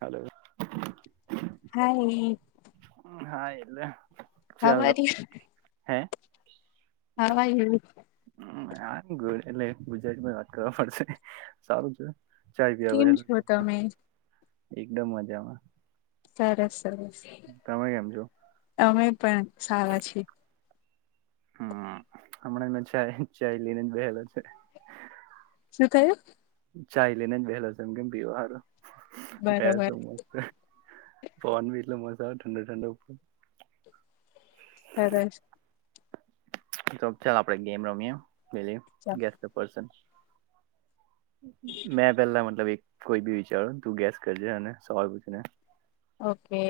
Hello. Hi. હા એટલે. હા ચાલો વરી. હે હાવા યુ. હા ની એટલે ગુજરાતીમાં વાત કરવા પડશે સારું છે. ચાય પીવા કેમ બેહેલો છો તમે એકદમ મજામાં. સરસ સરસ તમે કેમ છો અમે પણ સારા છીએ. હમ્મ હમણાંં મેં ચાય ચાય લઈને જ બેહેલો છે. શું કહ્યું? ચાય લઈને જ બેહેલો છે એમ કેમ પીવા હારુ ત્યારે બરોબર તું. પવન ભી એટલો મસ્ત આવે ઠંડો ઠંડો ઉપર. સરસ. તો ચાલ આપડે ગેમ રમીયે પેલી ગેસ ધ પર્સન. મેં પેલા મતલબ એક કોઈ બી વિચારું તું ગેસ કરજે અને સવાલ પૂછીને. ઓકે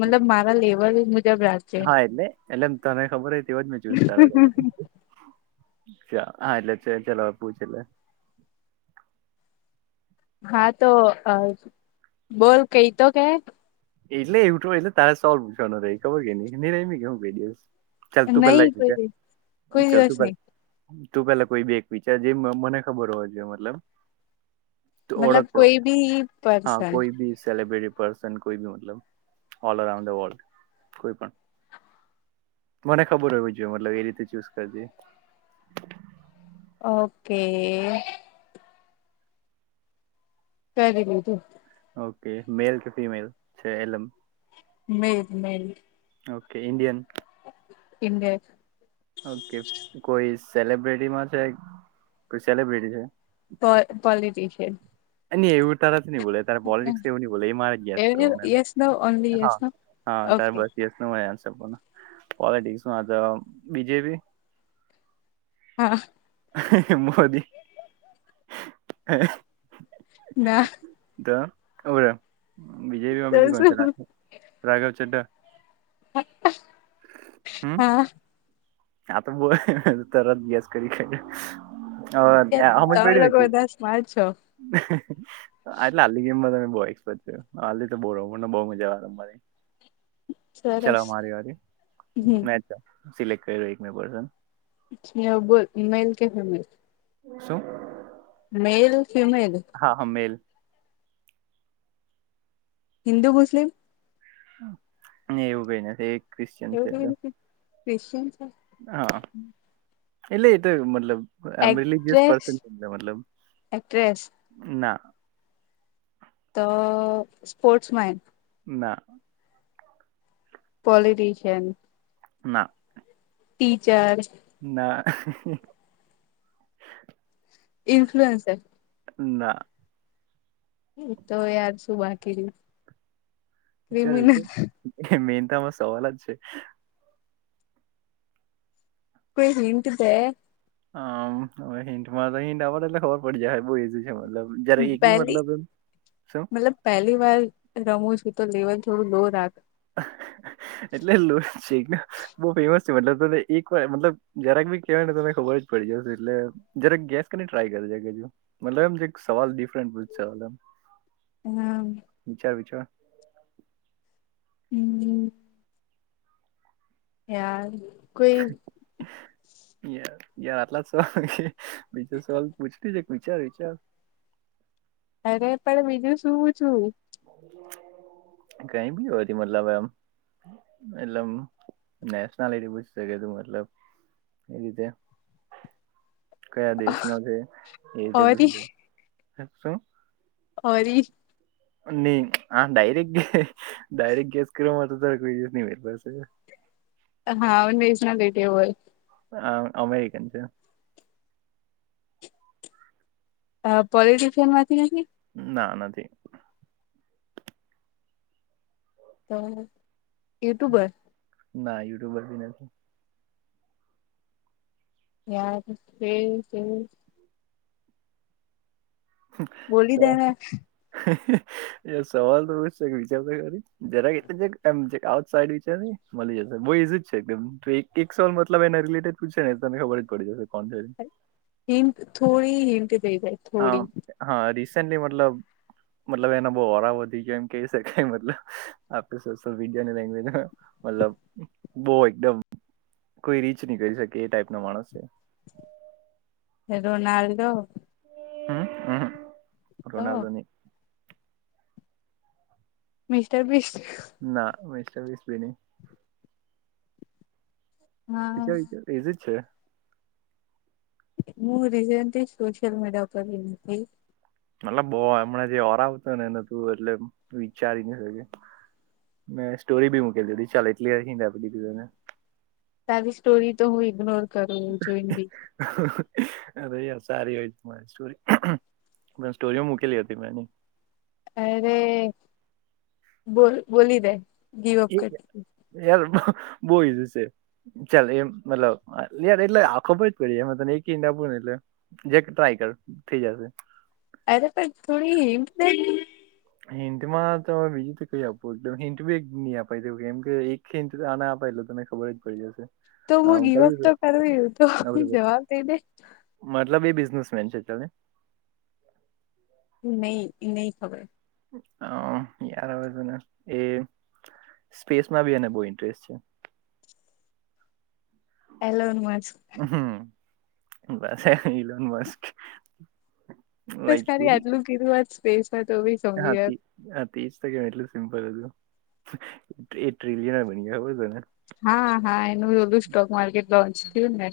મતલબ મારા લેવલ મુજબ રાખજે હા એટલે એટલે તને ખબર જ હોય મેં જોયું તારા ઘરે એટલે હા એટલે સેજલ હવે પૂછી લે. હા તો બોલ કંઈક તો કેહ એટલે ઇન્ટ્રો એટલે તાર સોલ્વ કરવાનું [unintelligible] બે દિવસ ચલ તું નહી પેહલા આવી કોઈ જજે. દિ- કોઈ ચલ તું દિવસ બ નહી તું પેલા કોઈ બેક વિચાર જે મને ખબર હોવા જોઈએ મતલબ તો મતલબ ઓળખજો કોઈ બી હા પર્સન કોઈ ભી સેલિબ્રિટી પર્સન કોઈ બી મતલબ ઓલ ઓરાઉન્ડ અ વર્લ્ડ કોઈ પણ મને ખબર હોવી જોઈએ મતલબ એ રીતે ચૂઝ કરજે ઓકે. પહલે કીધું. ઓકે મેલ કે ફિમેલ છે એલમ male male okay Indian Indian okay કોઈ સેલબ્રટી માં છે કોઈ સેલબ્રિટી છે પો પોલિટિશિયન ન એવું તારા જ નહી બોલે ત પોલિટિક્સ એવું ન બોલે એ મારે જ ગેસ કરવાનું યસ નો ઓનલી એમ યસ હા નો હા ત્યારે ઓકે બસ ગેસ મળ્યા હશો. પોલટિકસમાં તો બીજેપી? હા. હા હા મોદી હા. ના તો ઓરે બીજેપીમાં તો બીજ કોણ છે શું રાઘવ ચઢ્ઢા હા. હા પણ બોલ તરત ગેસ કરી કાઢ્યું. કે હવે અ સમજ તમે પડી લોકો હતી બધા સ્માર્ટ છો આટલા [unintelligible] બહુ એક્સેપેસ્ટ છે આ લી તો બહુ રમું ને બહુ મજા આવે મને. ચાલ સરસ હવે મારી વારી મે સિલેક કર્યો એક [unintelligible] [unintelligible] બોલ મેલ કે ફિમેલ? શું? મેલ ફિમેલ હા-હા મેલ. હિન્દુ, મુસ્લિમ? નઈ એવું કઈ નથી એ ક્રિશ્ચન છે એટલે. ક્રિશ્ચન હા એટલે એ તો મતલબ I am really this actress person મતલબ એક્ટ્રેસ ના તો સ્પોર્ટ્સ માય ના પોલિટીશિયન ના ટીચર ના ઇફ્લુઅન્સર ના તો યાર શું બાકી રયુ વિચાર વિચાર મેન તો આમાં સવાલ જ છે કોઈ હિન્ટ દે આમ હવે હિલન્ટ પહેલી મતલબ પહેલી વાર રમું છું એ તો લેવલ થોડું લો રાખ હા હા હા એટલેક બહ ફેમસ છે મલબ તને એક વાર મતલબ જરાક ભી કેહેવાયને તને ખબર પ જશે એટલે જય ગેસ કરી ટ્રાય કરે છેજું મતલબ એમ સવાલ ડિફરન્ટવા હમ હ હમ ાર કોઈ યાર યાર આટલા જ સવાલ બીજો સવાલ પૂછતી છે વિચાર વિચાર અરે પણ બીજું શું છું કઈ બી હોતી મતલબ એમ એતલબ નેશનાલિટી પૂછી શકે તું મતલબ એ રીતે [inaudible] કયા દેશ ન છે એ રીતે પૂછ ઓરી શું ઓરી નહી આ ડાયરેક્ટે ડાયરેક્ટ ગેસ કરવા માટે તારે કોઈ ર ન હા રઝના રેટ હોય હ અમેરિકન છે પોલિટશયન માંથી ના નથી તો યુટ્યુબર ના યુટ્યુબર બી નથી યાર કે સ એ બોલી દેને સવાલ તો એ છે વિચારતો કરી જરાક એટલેમ આઉટ સાઈડ વિચાર ન મળી જશે બ એજું જ છે એક સોલ મતલબ એના રિલેટેડ પૂછ ને તમને ખબર જ પડી જશે કો હિંટ થોડી હિંન્ટ થઈ જાય થોડી તની મતલબ મતલબ એના બહ ઓરા વધી ગયો એમ કહી શકાય મતલબ આપે સોશલ મીડિયા ની લેંગ્જમાં મતલબ બહ એકદમ કોઈ રીચ નહી કરી શકે એ ટાઈપ નો માણસ છે રોનાલડો હમ હમ રોનાલ્ડોની મિસ્ટર મિસ્ટ ના મસ્ટ વીસ બી ન વિચ હા વિચ એજ જ છે હું રિસેન્ટલી સોશલ મીડીિયા ઉપર જી મતલબ બહ હમણાં જે ઓરા આવતો ને એને તું એટલે વિચારી ના શકે મે સ્ટોરી બી મકે દીી ચાલ એટલી હીને તાદી સ્ટોરી તો હું ઇગ્નોર કરું જોઈને બી હ અરે યાર સારી હોય મારી સ્ટોરી પણ સ્ટોરી મૂકેલી હતી મેંની અરે બોલ બોલી દે ગીવ અપ હજ કરતી એ બહું છે ચાલ એમ મતલબ યાર એટલે આ ખબર જ પડી એમાં તને એક ં આપુ જે ટ્રાય કર થઈ જશે અરે પણ થોડી હિન્ટ દે હિંટમાંમે બીજીું તો કઈ આપો એકમ હિંન્ટ બી એક નહી અાઈ કેમ કે એક ંચ આને આપે ત ખબર જ પડી જ હશે તો હું ગીવઅપ તો કરવી તો હા ત જવાબ દઈ દે મતલબ એ બિઝનેસ છેતા નહી નહી ખબર હ યારજ એ સ્પેસમાં બી એને બહુ ઇન્ટરેસ્ટ છે એલો નમાં હમ બસ ઇલોન મસ્ક બસ ખાલી આટલું કીધુંવા જ સ્ વે છે તજ તો કે એટલું સિમ્પલ હતું એ ટ્રિલીિયન બની ગ હો તોના હા હા એનુંલું સ્ટોક માર્કેટ લોન્ચ થયું ને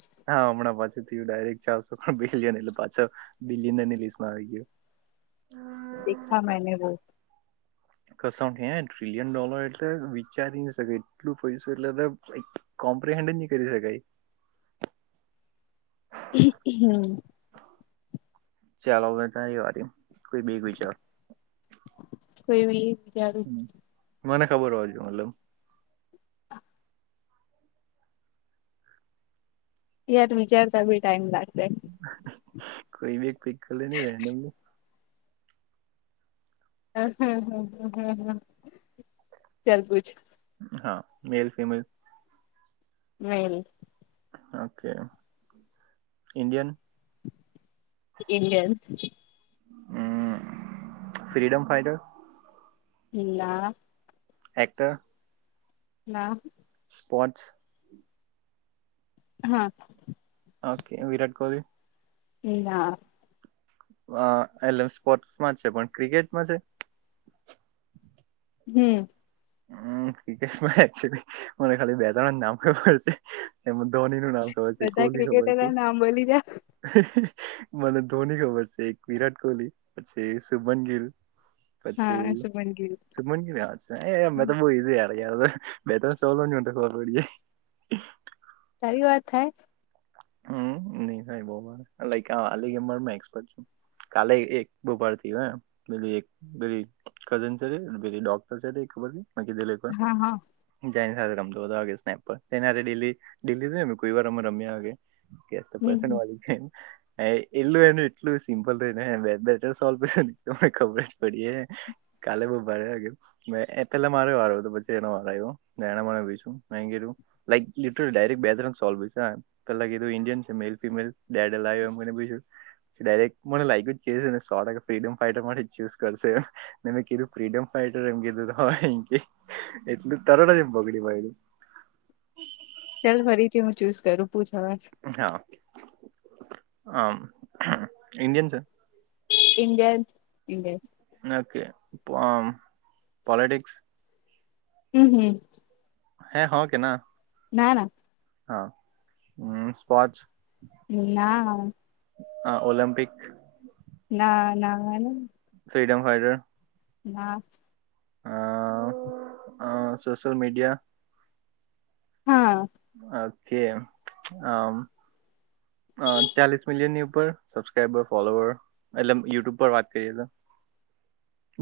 ડરેક્ટ ચારસો બિલિયન એટલે પાછો બિલિન લીસ્ટમાં આવી ગયો દેખા મેને રો કસ ટ્રિલિયન ડોલર એટલે વિચારી ન શકે એટલું પૈસું એટલે કોમ્પ્રિહેન્ડ નહી કરી શકાય [inaudible] હમ ચાલો તારી વાર કોઈ બેક વિચાર કોઈજાડું હમ, મને ખબર હો જો મતલબ યાર વિચારતા ભી ટાઈમદાર કોઈ બી એક પક લ ન રેડની હમ હ હ હ હ હ ચાલબુંજ હા મેલ ફેમેલ મેભ okay Indian Indian hmm freedom fighter હ ના એકટ ના પાંચ હા ઓકે વિરાટ કોહલી એ ના અ એલે સ્પોર્ટ્સમાં જ છે પણ ક્રિકેટમાં છે હમ હમ ક્રિકટમાં મને ખાલી બેજર નામ પ છે એમ ધોની નું નામ ખબર છે બધા કોહલી ખબર ક્રિકેટરના નામ બોલી જા છે મને ધોની ખબર છે એક વિરાટ કોહલી પછી શ સુભન ગિલ પછી હા શુભમન ગિલ સુગમન કે્યા છે અમે તો બહુ ઈ જ ય યાર તો બે તો સોલો ન તો ખર પડી જાય સારી વાત થાય હમ નહી સા બ ગ કાલે એક બપારથી હ એકરી કઝન છે રરી ડોક્ટર છે ર એક ખબર કીી લ કો હા હા ની સાથે રમતો સ્નેપ પર એને ડેલી ડેલી કોઈ વાર અમે રમ્યાગે કે તો હમ પસનવાી છેમ હ એલું એનું એટલું સિમ્પલ હોય ને બેટર સોલ્વ તને ખબર જ પડી કાલે બહુ ભારેગ એ પેલા મારે વારો આવ તો પછી એનો વારો આવ્યો નાણા મ ભીું મે ગીું લ લ ડાયરેક બે સોલ્ પેલા કીધું ઇન્ડિયન છે મેલ ફિમેલ ડેડલ્યો મને પછું ડાયરેક મને લાઈક જ કે ફ્રીડમ ફાાઈટર માટે ચૂઝ કરશે એમને મેં કીધું ફ્રીડમ ફાાઈટર એમ કીધું તો કે એટલ તરણ જ એમ બગડી ભયેલું ચાલ ફરીથી હું ચુસ કરું પુ થવાર હા આમ ઇન્ડિયન છે ઇન્ડ ઇન્ડ ઓકે પોલીિટિક્સ હમ હમ હે હ કેના ના ના હા હમ સ્પચ ના ના હા ઓલમપિક ના ના ના ફ્રીડમ ફાઈઇટર નાસ હ સોશલ મીડિયા હા ઓકે હ અ ચાલીસ મિલિયન ની ઉપર સબસ્ક્રાઈબર ફોલોવર એટલે યુટ્યુબ પર વાત કરીએ તો [inaudible]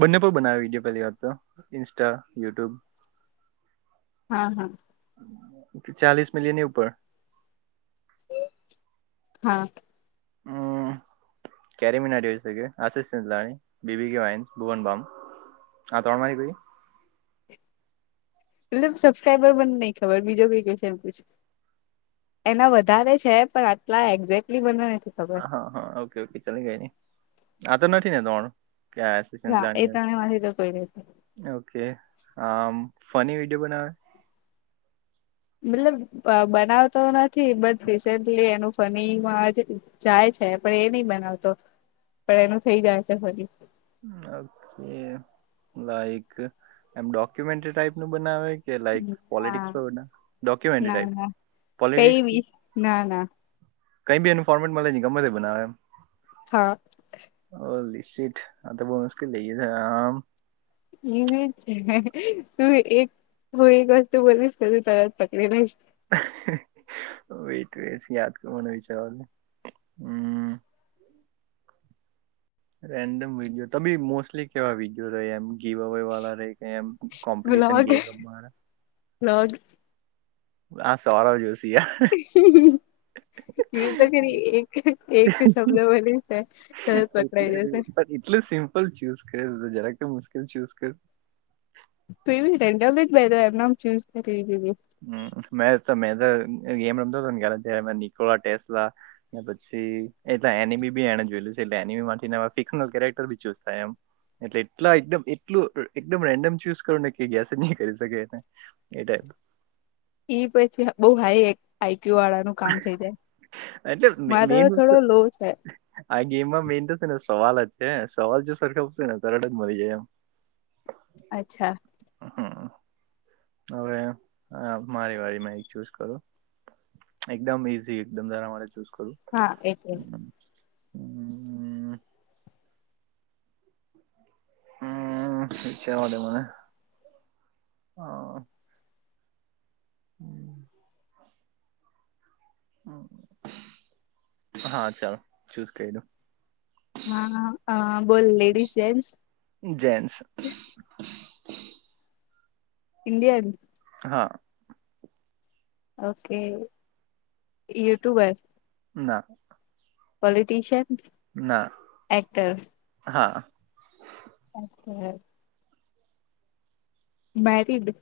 બંને પણ બનાવે વિડીયો પહેલી વાત તો ઇન્સ્ટા યુટ્યુબ હા હા ચાલીસ મિલિયનની ઉપર હા કેરીમિના આશિષિલા બીબી વા ભુવન બામ હા તોણ મારી ગઈ એટ સબસ્ક્રાઈબર બને નઈ ખબર બીજો કઈ ક છેમ પછ એના વધારે છે પણ આટલા એક્ઝેક્ટલી બને હ હા હા ઓકે ઓકે ચલી ગઈ નહી આ તો નથી ને તોણું ક ના એ ત્રણે માંથી તો કોઈ નથી લ ઓકે આમ ફની વિડીયો બનાવે મતલબ બનાવતો નથી બટ રિસેન્ટલી એનું ફનીમાં જાય છે પણ એ નહી બનાવતો પણ એનું થઈ જાય છે હ ઓકે લક એમ ડોક્યુમેન્ટ ટાઈપ નું બનાવે લક ના પોલિટિકસ ડોક્યુમેન્ટ ના ટાઈ ના કઈ બી ના ના કઈ બી એનું ફોર્મેટ મળે ન ગમેત બનાવે એમ હા સી હ તો બહુ મુશ્કેલ થઈ છે આમ એ તું એક હું એક વસ્તુ બોલીશ કું તરત પકડીનેઈ [inaudible] વટ યાદ કરવાનું વિચાર હમ રેન્ડમ વિડીયો તમેી મોસ્ટલી કેવા વિડીયો રહ એમ જીવા વાળા રમ કોમ્પશન ગ લ્લોગ હા સવાર જોશે એવું તો કરી એક એક શબદ બની છે એટલે એટલું સિમ્પલ ચૂઝ કર જરાક મુશ્કેલ છેજ કર પ ર જ ભાઈ એમમ ચુઝીધું હ મે તો મે ગેમ રમતો હતો નેળ ટેલા પછી એટલે એની બી બી એને જોયું છે એટલે એની ફિક્નલ કેરેક્ટરી ચૂઝ થાય એમ એટલે એટલા એકદમ એટલું એકદમ રેન્ડમ ચૂઝ કરું ને કે ગેસ જ નહી કરી શકે એને એ ટાઈપ. ઈ પઈથી બઉ હાઈ આઈક્યુ વાળાનું કામ થઇ જાય. એટલે મારો મેઈન વસ્તુ થોડો લો છે આ ગેમમાં મેન તો છે ને સવાલ જ છે સવાલ જો સરખા ઉ [unintelligible] ને તરળ જ મળી જાય એમ. અચ્છા. હમ્મ હવે મારી વાળી માં એક ચુઝ કરું. એકદમ ઈઝી એકદમ જેના માટે ચુઝ કરું. હા એટલે હમ્મ. હમ્મ જવાદો મને હ હા ચાલ ચુસ કઇરુ. હા બોલ લેડીઝ જેન્ટ્સ જેન્સ ઇન્ડિયા હા. ઓકે યુટ્યુબ એ ના. પોલિટીશિન. ના હા. [unintelligible] મેરિડ.